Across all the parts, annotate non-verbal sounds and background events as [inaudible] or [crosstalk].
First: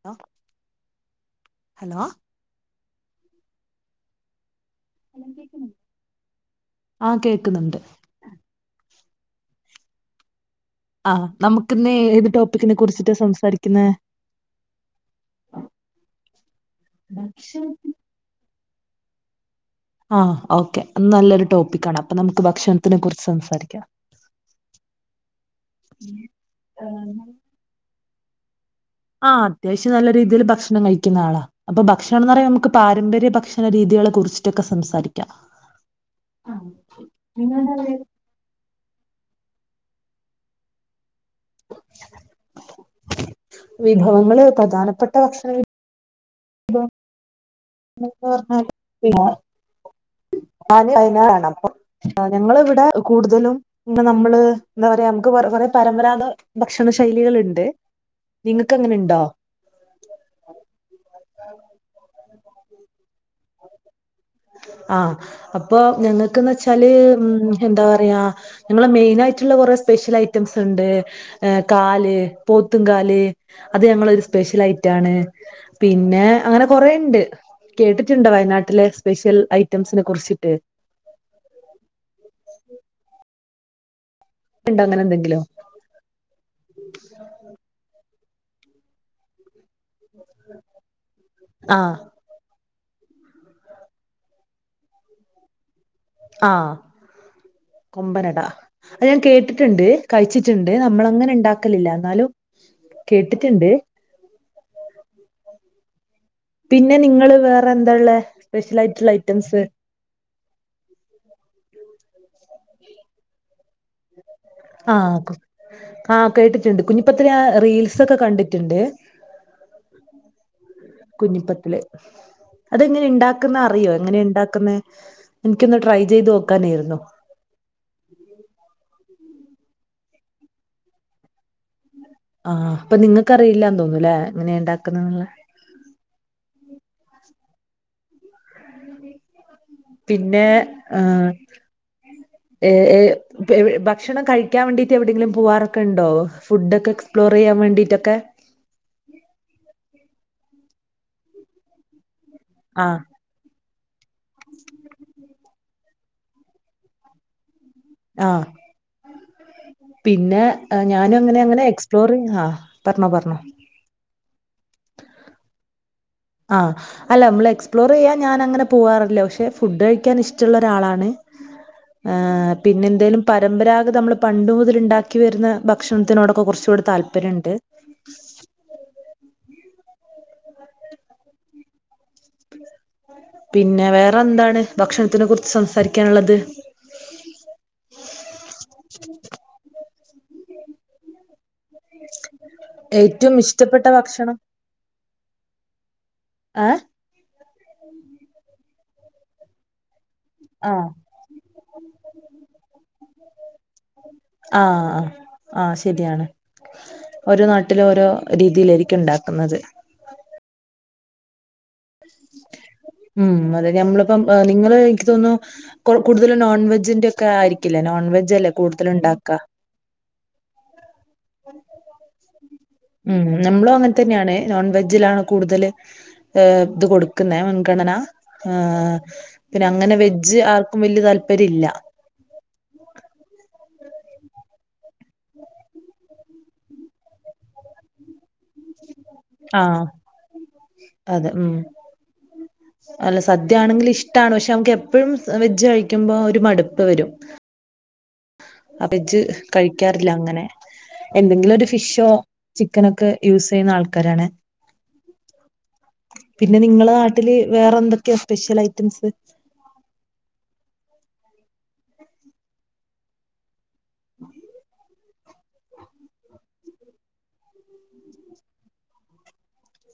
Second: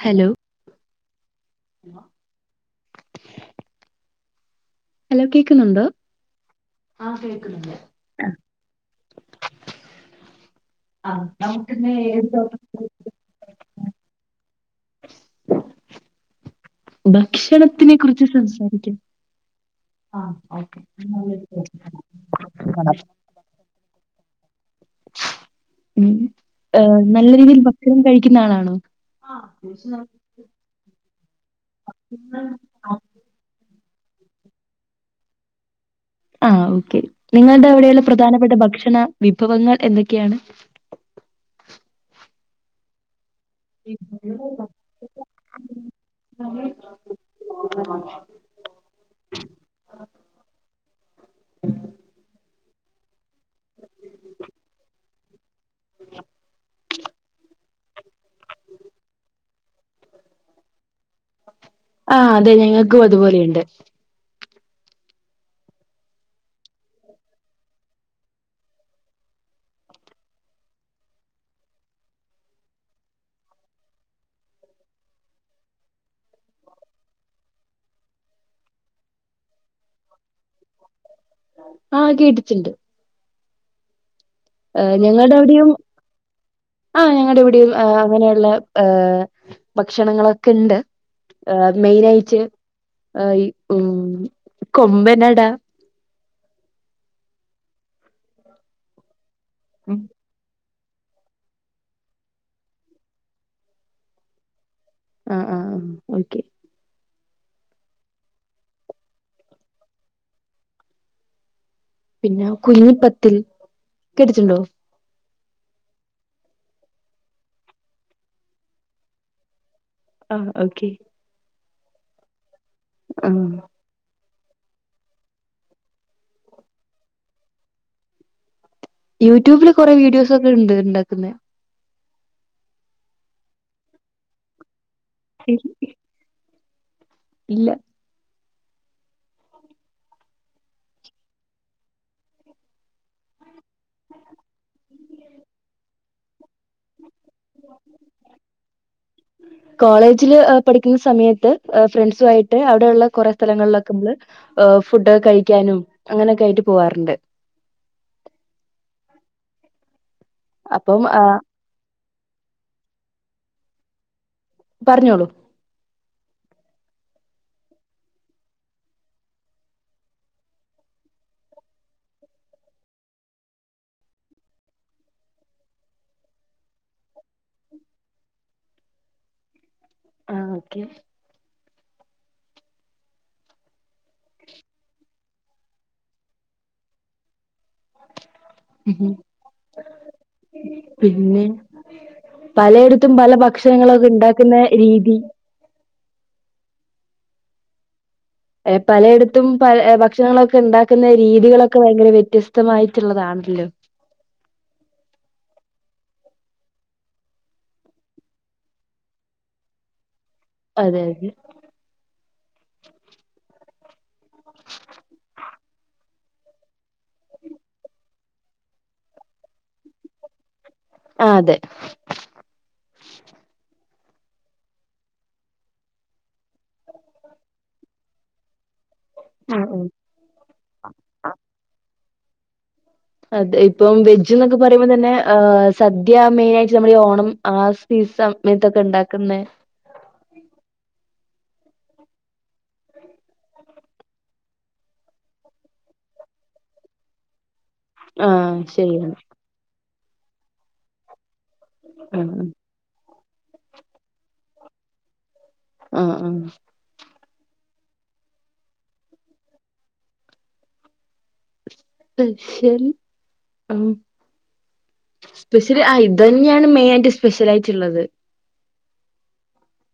Hello hello hello കേക്കുന്നുണ്ടോ? ആ കേൾക്കുന്നുണ്ട് അ ആ നമുക്കിന്ന് ഏത് ടോപ്പിക്കിനെ കുറിച്ചിട്ടാ സംസാരിക്കുന്നേ ഭക്ഷണത്തിനെ കുറിച്ച് [unintelligible] ആ ഓക്കെ അ നല്ലൊരു ടോപ്പിക്കാണ അപ്പൊ നമുക്ക് ഭക്ഷണത്തിനെ കുറിച്ച് സംസാരിക്കാം ഉം എ നല്ല രീതിയിൽ ഭക്ഷണം കഴി ക്കുന്ന ആളാണോ? ആ അത്യാവശ്യം നല്ല രീതിയില് ഭക്ഷണം കഴി ക്ക്ന്ന ആളാ അപ്പൊ ഭക്ഷണം ന്ന് പറയാ നമക്ക് പാരമ്പര്യ ഭക്ഷണ രീതി കളെ കുറിച്ചിട്ടൊക്കെ സംസാരിക്കാം ആ ഓക്കെ നിങ്ങൾടെ അവിടെള്ള പ്രധാനപ്പെട്ട ഭക്ഷണ വിഭവങ്ങൾ എന്തൊക്കെയാണ് വിഭവങ്ങള് പ്രധാനപ്പെട്ട ഭക്ഷണ വി [inaudible] ഞങ്ങള് ഇവിടെ കൂടുതലും ന്നെ നമ്മള് എന്താ പറയാ നമുക്ക് കൊർ കൊറേ പരമ്പരാത ഭക്ഷണ ശൈലികള്ണ്ട് നിങ്ങക്ക് അങ്ങനെ ഇണ്ടോ ആ അതെ ഞങ്ങക്കും അതുപോലെയ്ണ്ട് ആഹ അപ്പൊ ഞങ്ങക്ക്ന്ന് വെച്ചാല് എന്താ പറയാ ഞങ്ങളെ മെയിൻ ആയിട്ട്ള്ള കൊറേ സ്പെഷ്യൽ ഐറ്റംസ് ഇണ്ട് കാല് പോത്തും കാല് അത് ഞങ്ങളൊരു സ്പെഷ്യൽ ഐറ്റാണ് പിന്നെ അങ്ങനെ കൊറേണ്ട് കേട്ടിട്ട്ണ്ടോ വയനാട്ടില് സ്പെഷ്യൽ ഐറ്റംസിനെ കുറിച്ചിട്ട് ആഹ് കേട്ടിട്ട്ണ്ട് ഏ ഉണ്ടോ അങ്ങനെ ഞങ്ങൾടെ എന്തെങ്കിലും അവിടെയും ആ ഞങ്ങടെ ഇവിടെയും അങ്ങനെയ ള്ളെ ഭക്ഷണങ്ങളൊക്കെ ഇണ്ട് ആ ആഹ് മെയിനായിട്ട് ആ ഈ ഉം കൊമ്പനട ആ കൊമ്പനട അത് ഞാൻ കേട് ട്ടിട്ട്ണ്ട് ആഹ് കഴിച്ചിട്ട്ണ്ട് അ [unintelligible] നമ്മള അങ്ങനെ ഇണ്ടാക്കലില്ല എന്നാലും കേട്ടിട്ട്ണ്ട് ആ ആഹ് ആ ഓക്കെ പിന്നെ നിങ്ങള് വേറെ എന്താ ള്ളെ സ്പെഷ്യൽ ആയിട്ട്ള്ള ഐറ്റംസ് പിന്നെ കുഞ്ഞിപ്പത്തിൽ കേട്ടിട്ടുണ്ടോ ആ ആ കേട്ടിട്ട്ണ്ട് കുഞ്ഞിപ്പത്തിൽ ഞാ റീൽ സൊക്കെ കണ്ടിട്ട്ണ്ട് അ കുഞ്ഞിപ്പത്തില് അതെങ്ങനെ ആഹ് ഇണ്ടാക്ക്ന്നറിയോ എങ്ങനെ ഇണ്ട ക്ക്ന്നെ ഇനിക്കൊന്ന് ട്രൈ ചെയ്ത് നോക്കാനേയ്ര്ന്നു യൂട്യൂബില് കൊറെ വീഡിയോസ് ഒക്കെ ഇണ്ട് ഇണ്ടാക്കുന്നെ ആ പ്പൊ നിങ്ങക്ക്റിയില്ലാന്ന് തോന്നൂലെ എങ്ങനെ ഇണ്ടാ ക്ക്ന്നെന്ന്ള്ളെ ഇല്ല പിന്നെ ആ ഏഏ എവ് ഭക്ഷണം കഴിക്കാൻ വേണ്ടീട്ട് എവിടെങ്കിലും പൂവ്വാറൊക്കെ ഇൺ ടോ ഫുഡൊക്കെ എക്സ്പ്ലോറെയ്യാൻ വേണ്ടിട്ടൊക്കെ ജില് പഠിക്കുന്ന സമയത്ത് ഏ ഫ്രണ്ട്സ് സുവയിട്ട് ആഹ് അവിടെയുള്ള കൊറേ സ്ഥലങ്ങളിലൊ ക്കമ്മള് ഫുഡ് കഴിക്കാനും അങ്ങനൊക്കെ ആയിട്ട് പോവാറുണ്ട് ആ പിന്നെ അപ്പം ഞാനും ആ, അങ്ങനെ അങ്ങനെ എക്സ്പ്ലോറിംഗ ആ പറഞ്ഞോ പറഞ്ഞോ പറ്ഞ്ഞോളൂ ആ അല്ല മ്മള് എക്സ്പ്ലോറെയ്യാൻ ഞാനങ്ങനെ പോവാറില്ല പക്ഷെ ഫുഡ് കഴിക്കാൻ ഇഷ്ടള്ളാെരാളാണ് ഏ പിന്നെന്തേലും പരമ്പരാഗത മ്മള് പണ്ട് മുതല്ണ്ടാക്കി വര്ന്ന ഭക്ഷണത്തിനോടൊക്കെ കൊർച്ചൂടി താല്പര്യണ്ട് ആ ഓക്കെ പിന്നെ വേ റെന്താണ് ഭക്ഷണത്ത്നെ കുർ ച്ച് സംസാരിക്കാൻള്ളത് ഉഹും പിന്നെ പലയെടത്തും പല ഏറ്റവും ഇഷ്ടപ്പെട്ട ഭക്ഷണങ്ങളൊക്കെ ഭക്ഷണം ണ്ടാക്ക്ന്ന രീതി ഏഹ് എ പലയിടത്തും പല എ ഭ ആഹ് ഷണങ്ങളൊക്കെണ്ടാക്ക്ന്ന രീതികളൊക്കെ ഭയങ്കര വ്യത്യസ്തമായിട്ടുള്ളതാണല്ലോ. രിയാണ് ഓരോ നാട്ടിലും ഓരോ രീതിയിലായിരിക്കും ണ്ടാക്കുന്നത്. അതെ അതെ ഉം അതെ ഞമ്മള് പ്പം നിങ്ങൾ എനിക്ക് തോന്ന്ന്നു കൂടുതലും നോൺ വെജിന്റെക്കെ ആയിരിക്കില്ലേ നോൺ വെജ് അല്ലേ കൂടുതൽ ഉണ്ടാക്കാ. ആ അതെ ഉം നമ്മളും അങ്ങൻ തന്നെയാണ്. നോൺവെജ്ജിലാണ് കൂടുതൽ ഇത് കൊടുക്കുന്ന മുൻഗണന. ആ ആ പിന്നെ ഉം അങ്ങനെ വെജ് ആർക്കും വല്യ താല്പര്യല്ല. ഇപ്പം വെജ് എന്നൊക്കെ പറയുമ്പോ തന്നെ ഹ് സദ്യ മെയിനായിട്ട് നമ്മളീ ഓണം ആ സീസ മയത്തൊക്കെ ഉണ്ടാക് ആ അതെ ഉം അല്ല സദ്യ ആണെങ്കിൽ ഇഷ്ടമാണ് പക്ഷെ നമുക്ക് എപ്പഴും വെജ് കഴിക്കുമ്പോ ഒരു മടുപ്പ് വരും. ആഹ് ആ ശരിയാണ് വെജ് കഴിക് ക്കാറില്ല അങ്ങനെ എന്തെങ്കിലും ഒരു ഫിഷോ ആഹ് ചിക്കനൊക്കെ യൂസ് ചെയ്യുന്ന ആൾക്കാരാണ്. ആഹ് ആഹ് പിന്നെ നിങ്ങളെ നാട്ടി ട്ടില് വേറെ എന്തൊക്കെയാ സ്പെഷ്യൽ ഐറ്റംസ് സ്പെഷ്യൽ ഹ സ്പെഷ്യല് ആ ഇതന്നെയാണ് മെയിൻ ആയിട്ട് സ്പെഷ്യൽ ആയിട്ടുള്ളത്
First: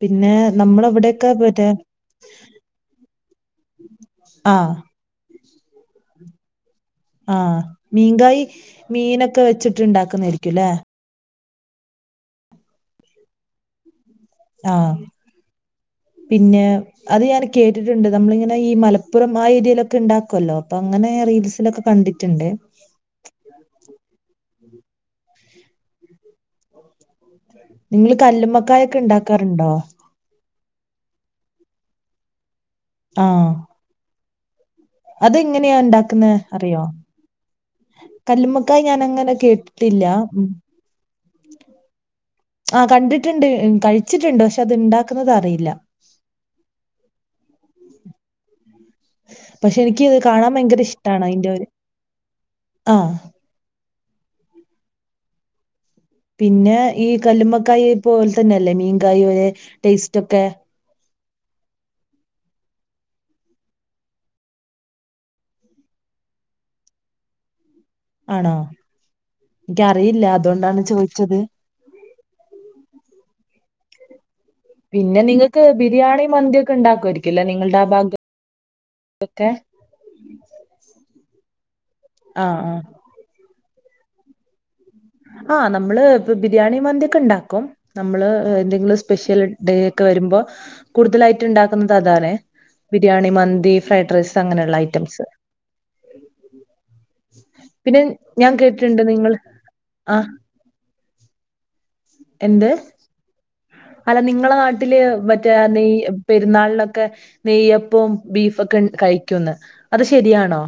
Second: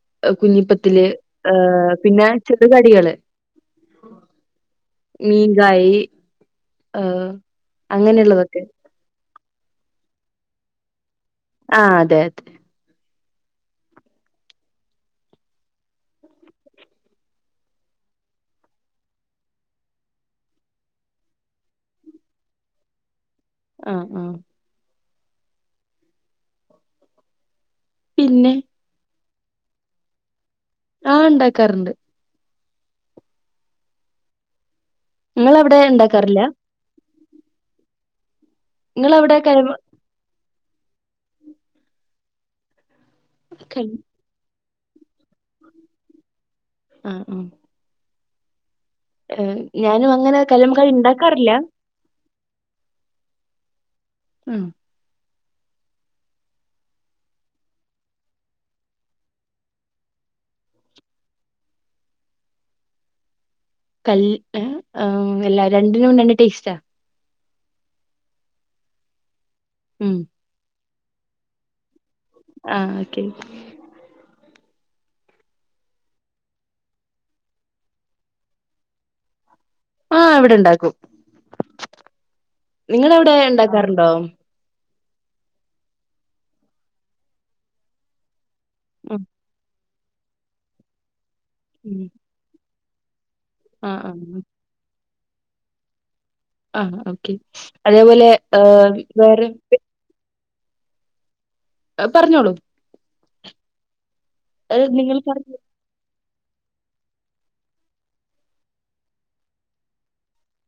പിന്നെ നമ്മളെ കുഞ്ഞിപ്പത്തില് ഇവിടെയൊക്കെ മറ്റേ പിന്നെ ചെറ് കടികള് മീൻ കായി ആ മീങ്കായി മീനൊക്കെ ക്കെ വെച്ചിട്ട് ഇണ്ടാക്കുന്നേയ്ര്ക്കുംല്ലേ ആ അതെ അതെ ആ പിന്നെ അത് ഞാൻ കേട്ടിട്ടുണ്ട് നമ്മളിങ്ങനെ ഈ മലപ്പുറം ആ ഏര്യയിലൊക്കെ ഉണ്ടാക്കൊല്ലോ അപ്പൊ അങ്ങനെ റീൽസിലൊക്കെ കണ്ടിട്ടുണ്ട് ആ ആ [unintelligible] നിങ്ങള് പിന്നെ കല്ലുമ്മക്കായഒക്കെ ഉണ്ടാക് ണ്ടാക്കാറുണ്ടോ ആ ഉണ്ടാക്കാറ്ണ്ട് ആഹ് അത് നിങ്ങളവിടെ എങ്ങനെയാ ഉണ്ടാക്ക്ന്നേ ഉണ്ടാക്കാറില്ല അറിയോ കല്ലുമ്മക്കായ ഞാനങ്ങനെ നിങ്ങളവിടെ കലം കേട്ടിട്ടില്ല ഉം ആ കണ്ടിട്ട് ണ്ട് കൽ കഴിച്ചിട്ടുണ്ട് പക്ഷെ അത്ണ്ടാക്കുന്നത് അറിയില്ല ആ ആ പക്ഷെ എനിക്ക് ഞാനും ഇത് അങ്ങനെ കാണാൻ ഭയങ്കര കല്ലുമക്കായ ഇഷ്ടാണ് അതിന്റെ ഇണ്ടാക്കാറില്ല ഒരു ആഹ് മ് പിന്നെ ഈ കല്ലുമക്കായെ പോലെ തന്നെല്ലേ മീൻകായോയെ ടേസ്റ്റ് ഒക്കെ കൽ എല്ലാ രണ്ടിനും രണ്ട് ടേസ്റ്റാ ആണോ ഉം എനിക്കറിയില്ല അതുകൊണ്ടാണ് ചോദി ച്ചത് ആഹ് ഓക്കെ പിന്നെ നിങ്ങക്ക് ബിരിയാണി മന്തിയൊക്കെ ഉണ്ടാക്കുമായിരിക്കൊല്ലെ നിങ്ങളുടെ ആ ഭാഗം ഒക്കെ ആഹ് ഇവിടെ ഇണ്ടാക്കും ആഹ് ആഹ് നിങ്ങടവിടെ ഉണ്ടാ ഇണ്ടാക്കാറുണ്ടോ ആഹ് നമ്മള് ഇപ്പ ബിരിയാണി മന്തിയൊക്കെ ഇണ്ടാക്കും നമ്മള് ഏഹ് എന്തെങ്കിലും ഉം സ്പെഷ്യല് ഡേ ഒക്കെ വരുമ്പോ കൂട്തലായി റ്റിണ്ടാക്കുന്നത് ഉം അതാണെ ബിരിയാണിം മന്തി, ആഹ് ഫ്രൈഡ് റൈസ് ആഹ് അങ്ങനൊള്ള ഐറ്റംസ് ആഹ് ഓക്കെ പിന്നെ അതേപോലെ ഞാൻ ആഹ്‌ കേട്ടിട്ടുണ്ട് നിങ്ങൾ വേറെ [unintelligible] ആഹ് ഏഹ് പറഞ്ഞോളൂ എന്ത് അല്ല നിങ്ങളെ അത് നാട്ടില് നിങ്ങൾ മറ്റേ പറഞ്ഞോ നെയ് പെരുന്നാളിനൊക്കെ നെയ്യപ്പോം ബീഫോക്കെ കഴിക്കൂന്ന് അത് ശെരിയാണോ?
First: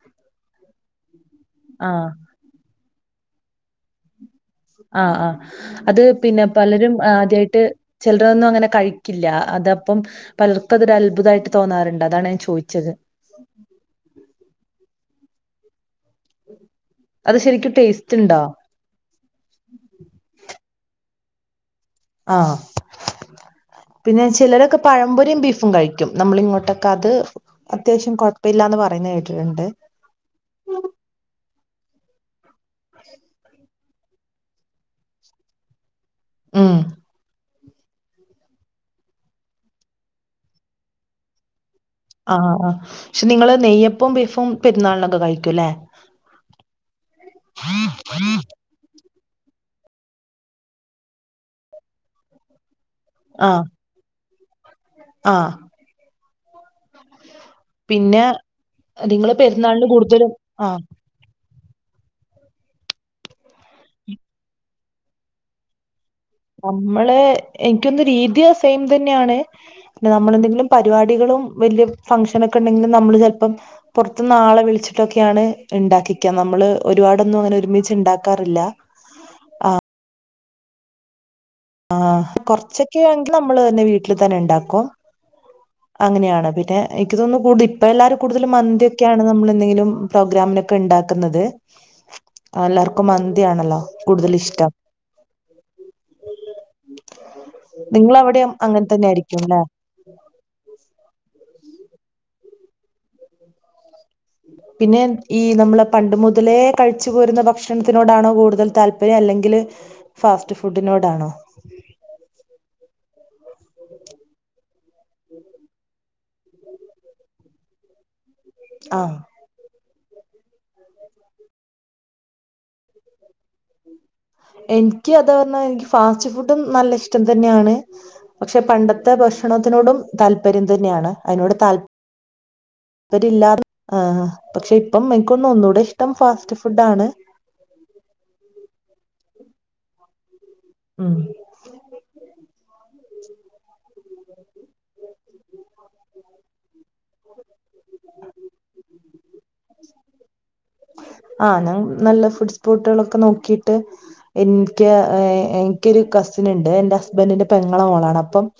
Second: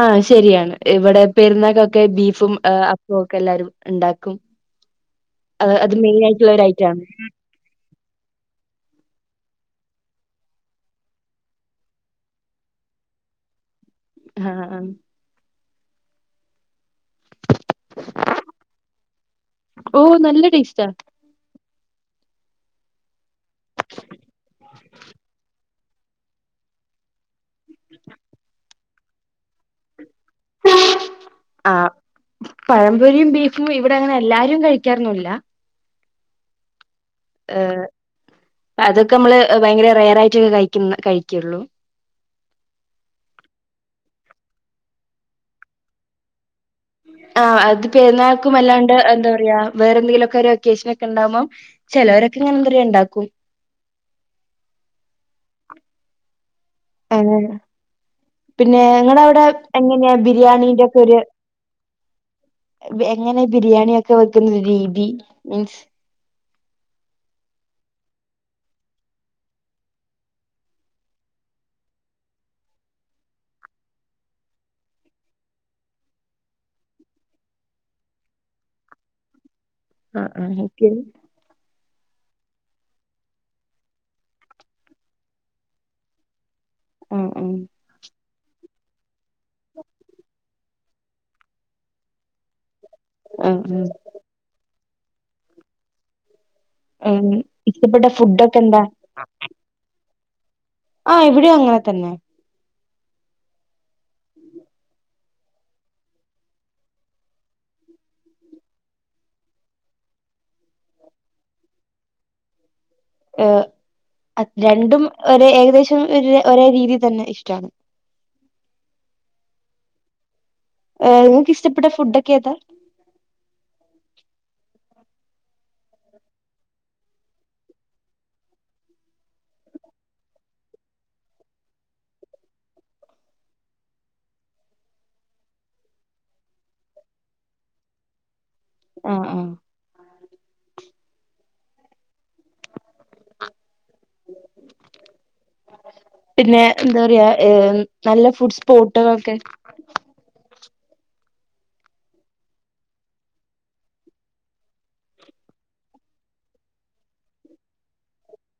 ആഹ് ശരിയാണ് ഇവിടെ പെരുന്നാക്കൊക്കെ ആഹ് ബീഫും ആഹ്‌ അപ്പവൊക്കെ എല്ലാരും ഇണ്ടാക്കും ആ ആഹ് അത് പിന്നെ ഒരു പലരും ഐറ്റാണ് ആദ്യായിട്ട് ചെലരൊന്നും അങ്ങനെ കഴിക്കില്ല അത പ്പം പലർക്കും അതൊരു അത്ഭുതായിട്ട് തോന്നാറ്ണ്ട് അതാണ് ഞാൻ ചോയിച്ചത് ആഹ് ആ അത് ശരിക്കും ടേസ്റ്റ് ഉണ്ടോ ഓ നല്ല ടേസ്റ്റാ ആഹ് പിന്നെ ചിലരൊക്കെ പഴംപൊരിയും ബീഫും കഴി ക്കും നമ്മളിങ്ങോട്ടൊക്കെ അത് അത്യാവശ്യം കൊഴപ്പില്ലാന്ന് പറയുന്നെ കേട്ടിട്ടുണ്ട്. ആഹ് പഴപൊരിയും ബീഫും ഇ വിടങ്ങനെ എല്ലാരും കഴിക്കാറൊന്നുല്ല ഉം എ് അതൊക്കെ അമ്മള് ഭയങ്കര റെയറായിട്ടൊക്കെയെ കഴിക്കുന്ന കഴിക്കൊള്ളൂ. പ്പും പെരുന്നാളിനൊക്കെ കഴിക്കുല്ലേ ആ അത് പെരുന്നാൾക്കും അല്ലാണ്ട് എം എന്താപറയാ വേറെന്തെങ്കിലൊക്കെ ഒര് ഒക്കേഷനൊക്കെയുണ്ടാകുമ്പം ചെലോരൊക്കെയിങ്ങനെ ന്താപറയ ഇണ്ടാക്കും ആ ആ എങ്ങനെ പിന്നെ പിന്നെ നിങ്ങള് ഇങ്ങടവിടെ പെരുന്നാളിന് എങ്ങനെയാ കൂടുതലും ആ ബിരിയാണീന്റെ ക്കെര് എങ്ങനെ ബിരിയാണിയൊക്കെ വെക്കുന്ന രീതി മീൻസ് നമ്മള് എൻക്കോന്നു രീതി സെയിം തന്നെയാണ്. പിന്നെ നമ്മളെന്തെങ്കിലും പരിപാടികളും വലിയ ഫംഗ്ഷനൊക്കെയു ണ്ടെങ്കിലും നമ്മള് ചെൽപ്പം പൊർത്ത്ന്നാളെ വിളിച്ചിട്ടൊക്കെയാണ് ഇണ്ടാക്കിക്ക നമ്മള് ഒരുപാടൊന്നും അങ്ങനെ ഒരുമിച്ച് ഇണ്ടാക്കാറില്ല ആ അ.. അ.. എനിക്ക് ആ.. കൊറച്ചൊക്കെയാണെങ്കിൽ നമ്മള് തന്നെ വീട്ടിൽ തന്നെയുണ്ടാക്കും. അങ്ങനെയാണ് പി- ഏ.. എനിക്ക് ആഹ് തോന്നുന്നു ആഹ് കൂടുതൽ ഇപ്പൊല്ലാവരും കൂടുതലും മന്തിയൊക്കെയാണ് നമ്മളെന്തെങ്കിലും പ്രോഗ്രാമിനൊക്കെയുണ്ടാക്കുന്നത്, ആണല്ലേ അപ്പം മന്തിയാണല്ലോ ആഹ് കൂടുതലിഷ്ടം. വലിയ ഉം.. ഇഷ്ടപ്പെട്ട ഫുഡൊക്കെ എന്താ? അങ്ങനെ തന്നെ ആയിരിക്കും ല്ലേ ആഹ് ഇവിടെയും അങ്ങനെ തന്നെ പിന്നെ ഈ നമ്മള് പണ്ടുമുതലേ കഴിച്ചു പോരുന്ന ഭക്ഷണത്തിനോടാണോ കൂടുതൽ താല്പര്യം, അല്ലെങ്കിൽ ഫാസ്റ്റ് ഫുഡിനോടാണോ ഏ.. അത്‌ലറ്റ് [unintelligible] രണ്ടും ഏകദേശം ഒരേ, ഒരേ രീതിയിൽ തന്നെയിഷ്ടാ ആ.. ഏ.. നിങ്ങൾക്കിഷ്ടപ്പെട്ട ഫുഡൊക്കെയേതാ? എനിക്കതാ പറഞ്ഞെ എനിക്ക് ഫാസ്റ്റ്ഫുഡും നല്ലയിഷ്ടംതന്നെയാണ്. പക്ഷേ പണ്ടത്തെ ഭക്ഷണത്തിനോടും താൽപര്യം തന്നെ ആണ് അതിനോട് താൽപ്പര്യംയില്ല [unintelligible] പക്ഷെ എനിക്ക് തോനുന്നു ഒന്നുടെ ഇഷ്ടം ഫാസ്റ്റ് ഫുഡ്‌ ആണ് അ.. അ.. ഉം.. പിന്നെ, എന്താപറയാ ഏ.. നല്ല ഫുഡ്സ്പോട്ടു കളൊക്കെ. ആ.. ഞാൻ നല്ല ഫുഡ്സ് പോട്ടുകളൊക്കെ, നോക്കിയിട്ട് എനിക്ക്, എനിക്കൊരു കസിനുണ്ട് എന്റെ ഹസ്ബൻഡിന്റെ പെങ്ങടെ മോളാണ് അപ്പം-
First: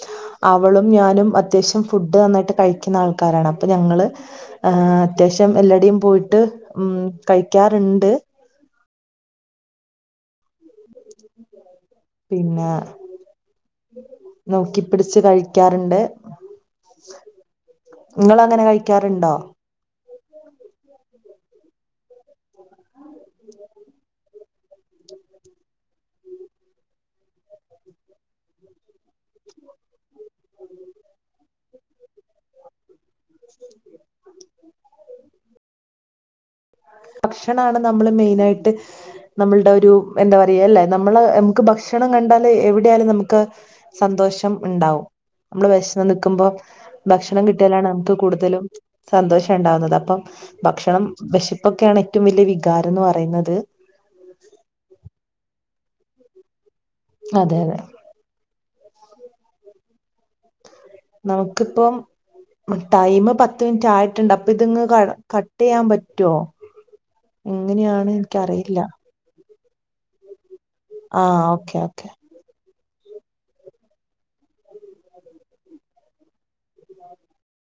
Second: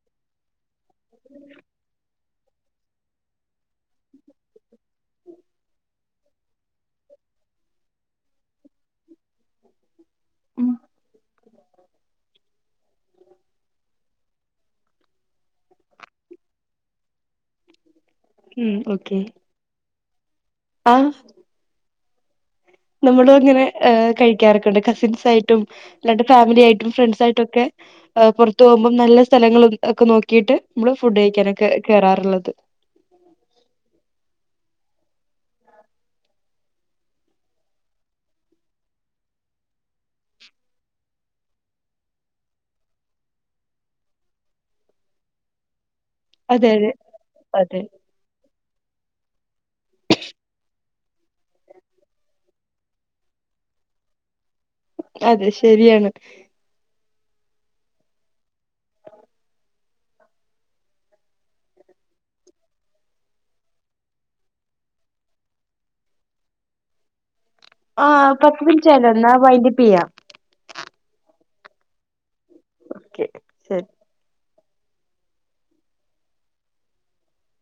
അവളും ഞാനും അത്യാവശ്യം ഫുഡ് നന്നായി ട്ട് കഴിക്കുന്ന ആൾക്കാരാണ് അപ്പം ഞങ്ങള് അത്യാവശ്യം എല്ലാവിടേയും പോയിട്ട് ഉം കഴിക്കാറുണ്ട്. ഉം പിന്നെ നോക്കിപ്പിടിച്ച് കഴിക്കാറുണ്ട്. നിങ്ങളങ്ങനെ ഉം ഓക്കെ കഴിക്കാറുണ്ടോ? ആഹ് നമ്മളും അങ്ങനെ കഴിക്കാറൊക്കുണ്ട് കസിൻസ് ആയിട്ടും അല്ലാണ്ട് ഫാമിലി ആയിട്ടും ഫ്രണ്ട്സ് ആയിട്ടും ഒക്കെ പുറത്തു പോകുമ്പോ നല്ല സ്ഥലങ്ങളും ഒക്കെ നോ ക്കീട്ട് മ്മള് ഫുഡ് കഴിക്കാ കേറാറിള്ളത്. ഭക്ഷണാണ് നമ്മള് മെയിനായിട്ട് നമ്മളുടെ ഒരു എന്താ പറയാ ല്ലേ നമ്മള് നമുക്ക് ഭക്ഷണം കണ്ടാല് എവിടെയാലും നമുക്ക് സന്തോഷം ഇണ്ടാവും നമ്മള് വെശ ന്ന് നിൽക്കുമ്പോ അതെ അതെ ഭക്ഷണം അതെ കിട്ട്യാലാണ് നമുക്ക് കൂടുതലും സന്തോഷം ഉണ്ടാവുന്നത് അപ്പം ഭക്ഷണം വെശ പ്പൊക്കെയാണ് ഏറ്റോം വല്ല്യ വികാരന്ന് പറയുന്നത്. അതെ ശരിയാണ്. അതെ അതെ. നമുക്കിപ്പം ടൈമ് പത്ത് മിനിറ്റ് ആയിട്ടുണ്ട് അപ്പോ ഇതങ്ങ് ക കട്ടെയ്യാൻ പറ്റോ? ആ പത്ത് മിനിറ്റായാലോ ന്നാ വൈൻഡ് പ്പെയ്യാം. ആ ഓക്കെ ഓക്കേ ഓക്കെ ശരി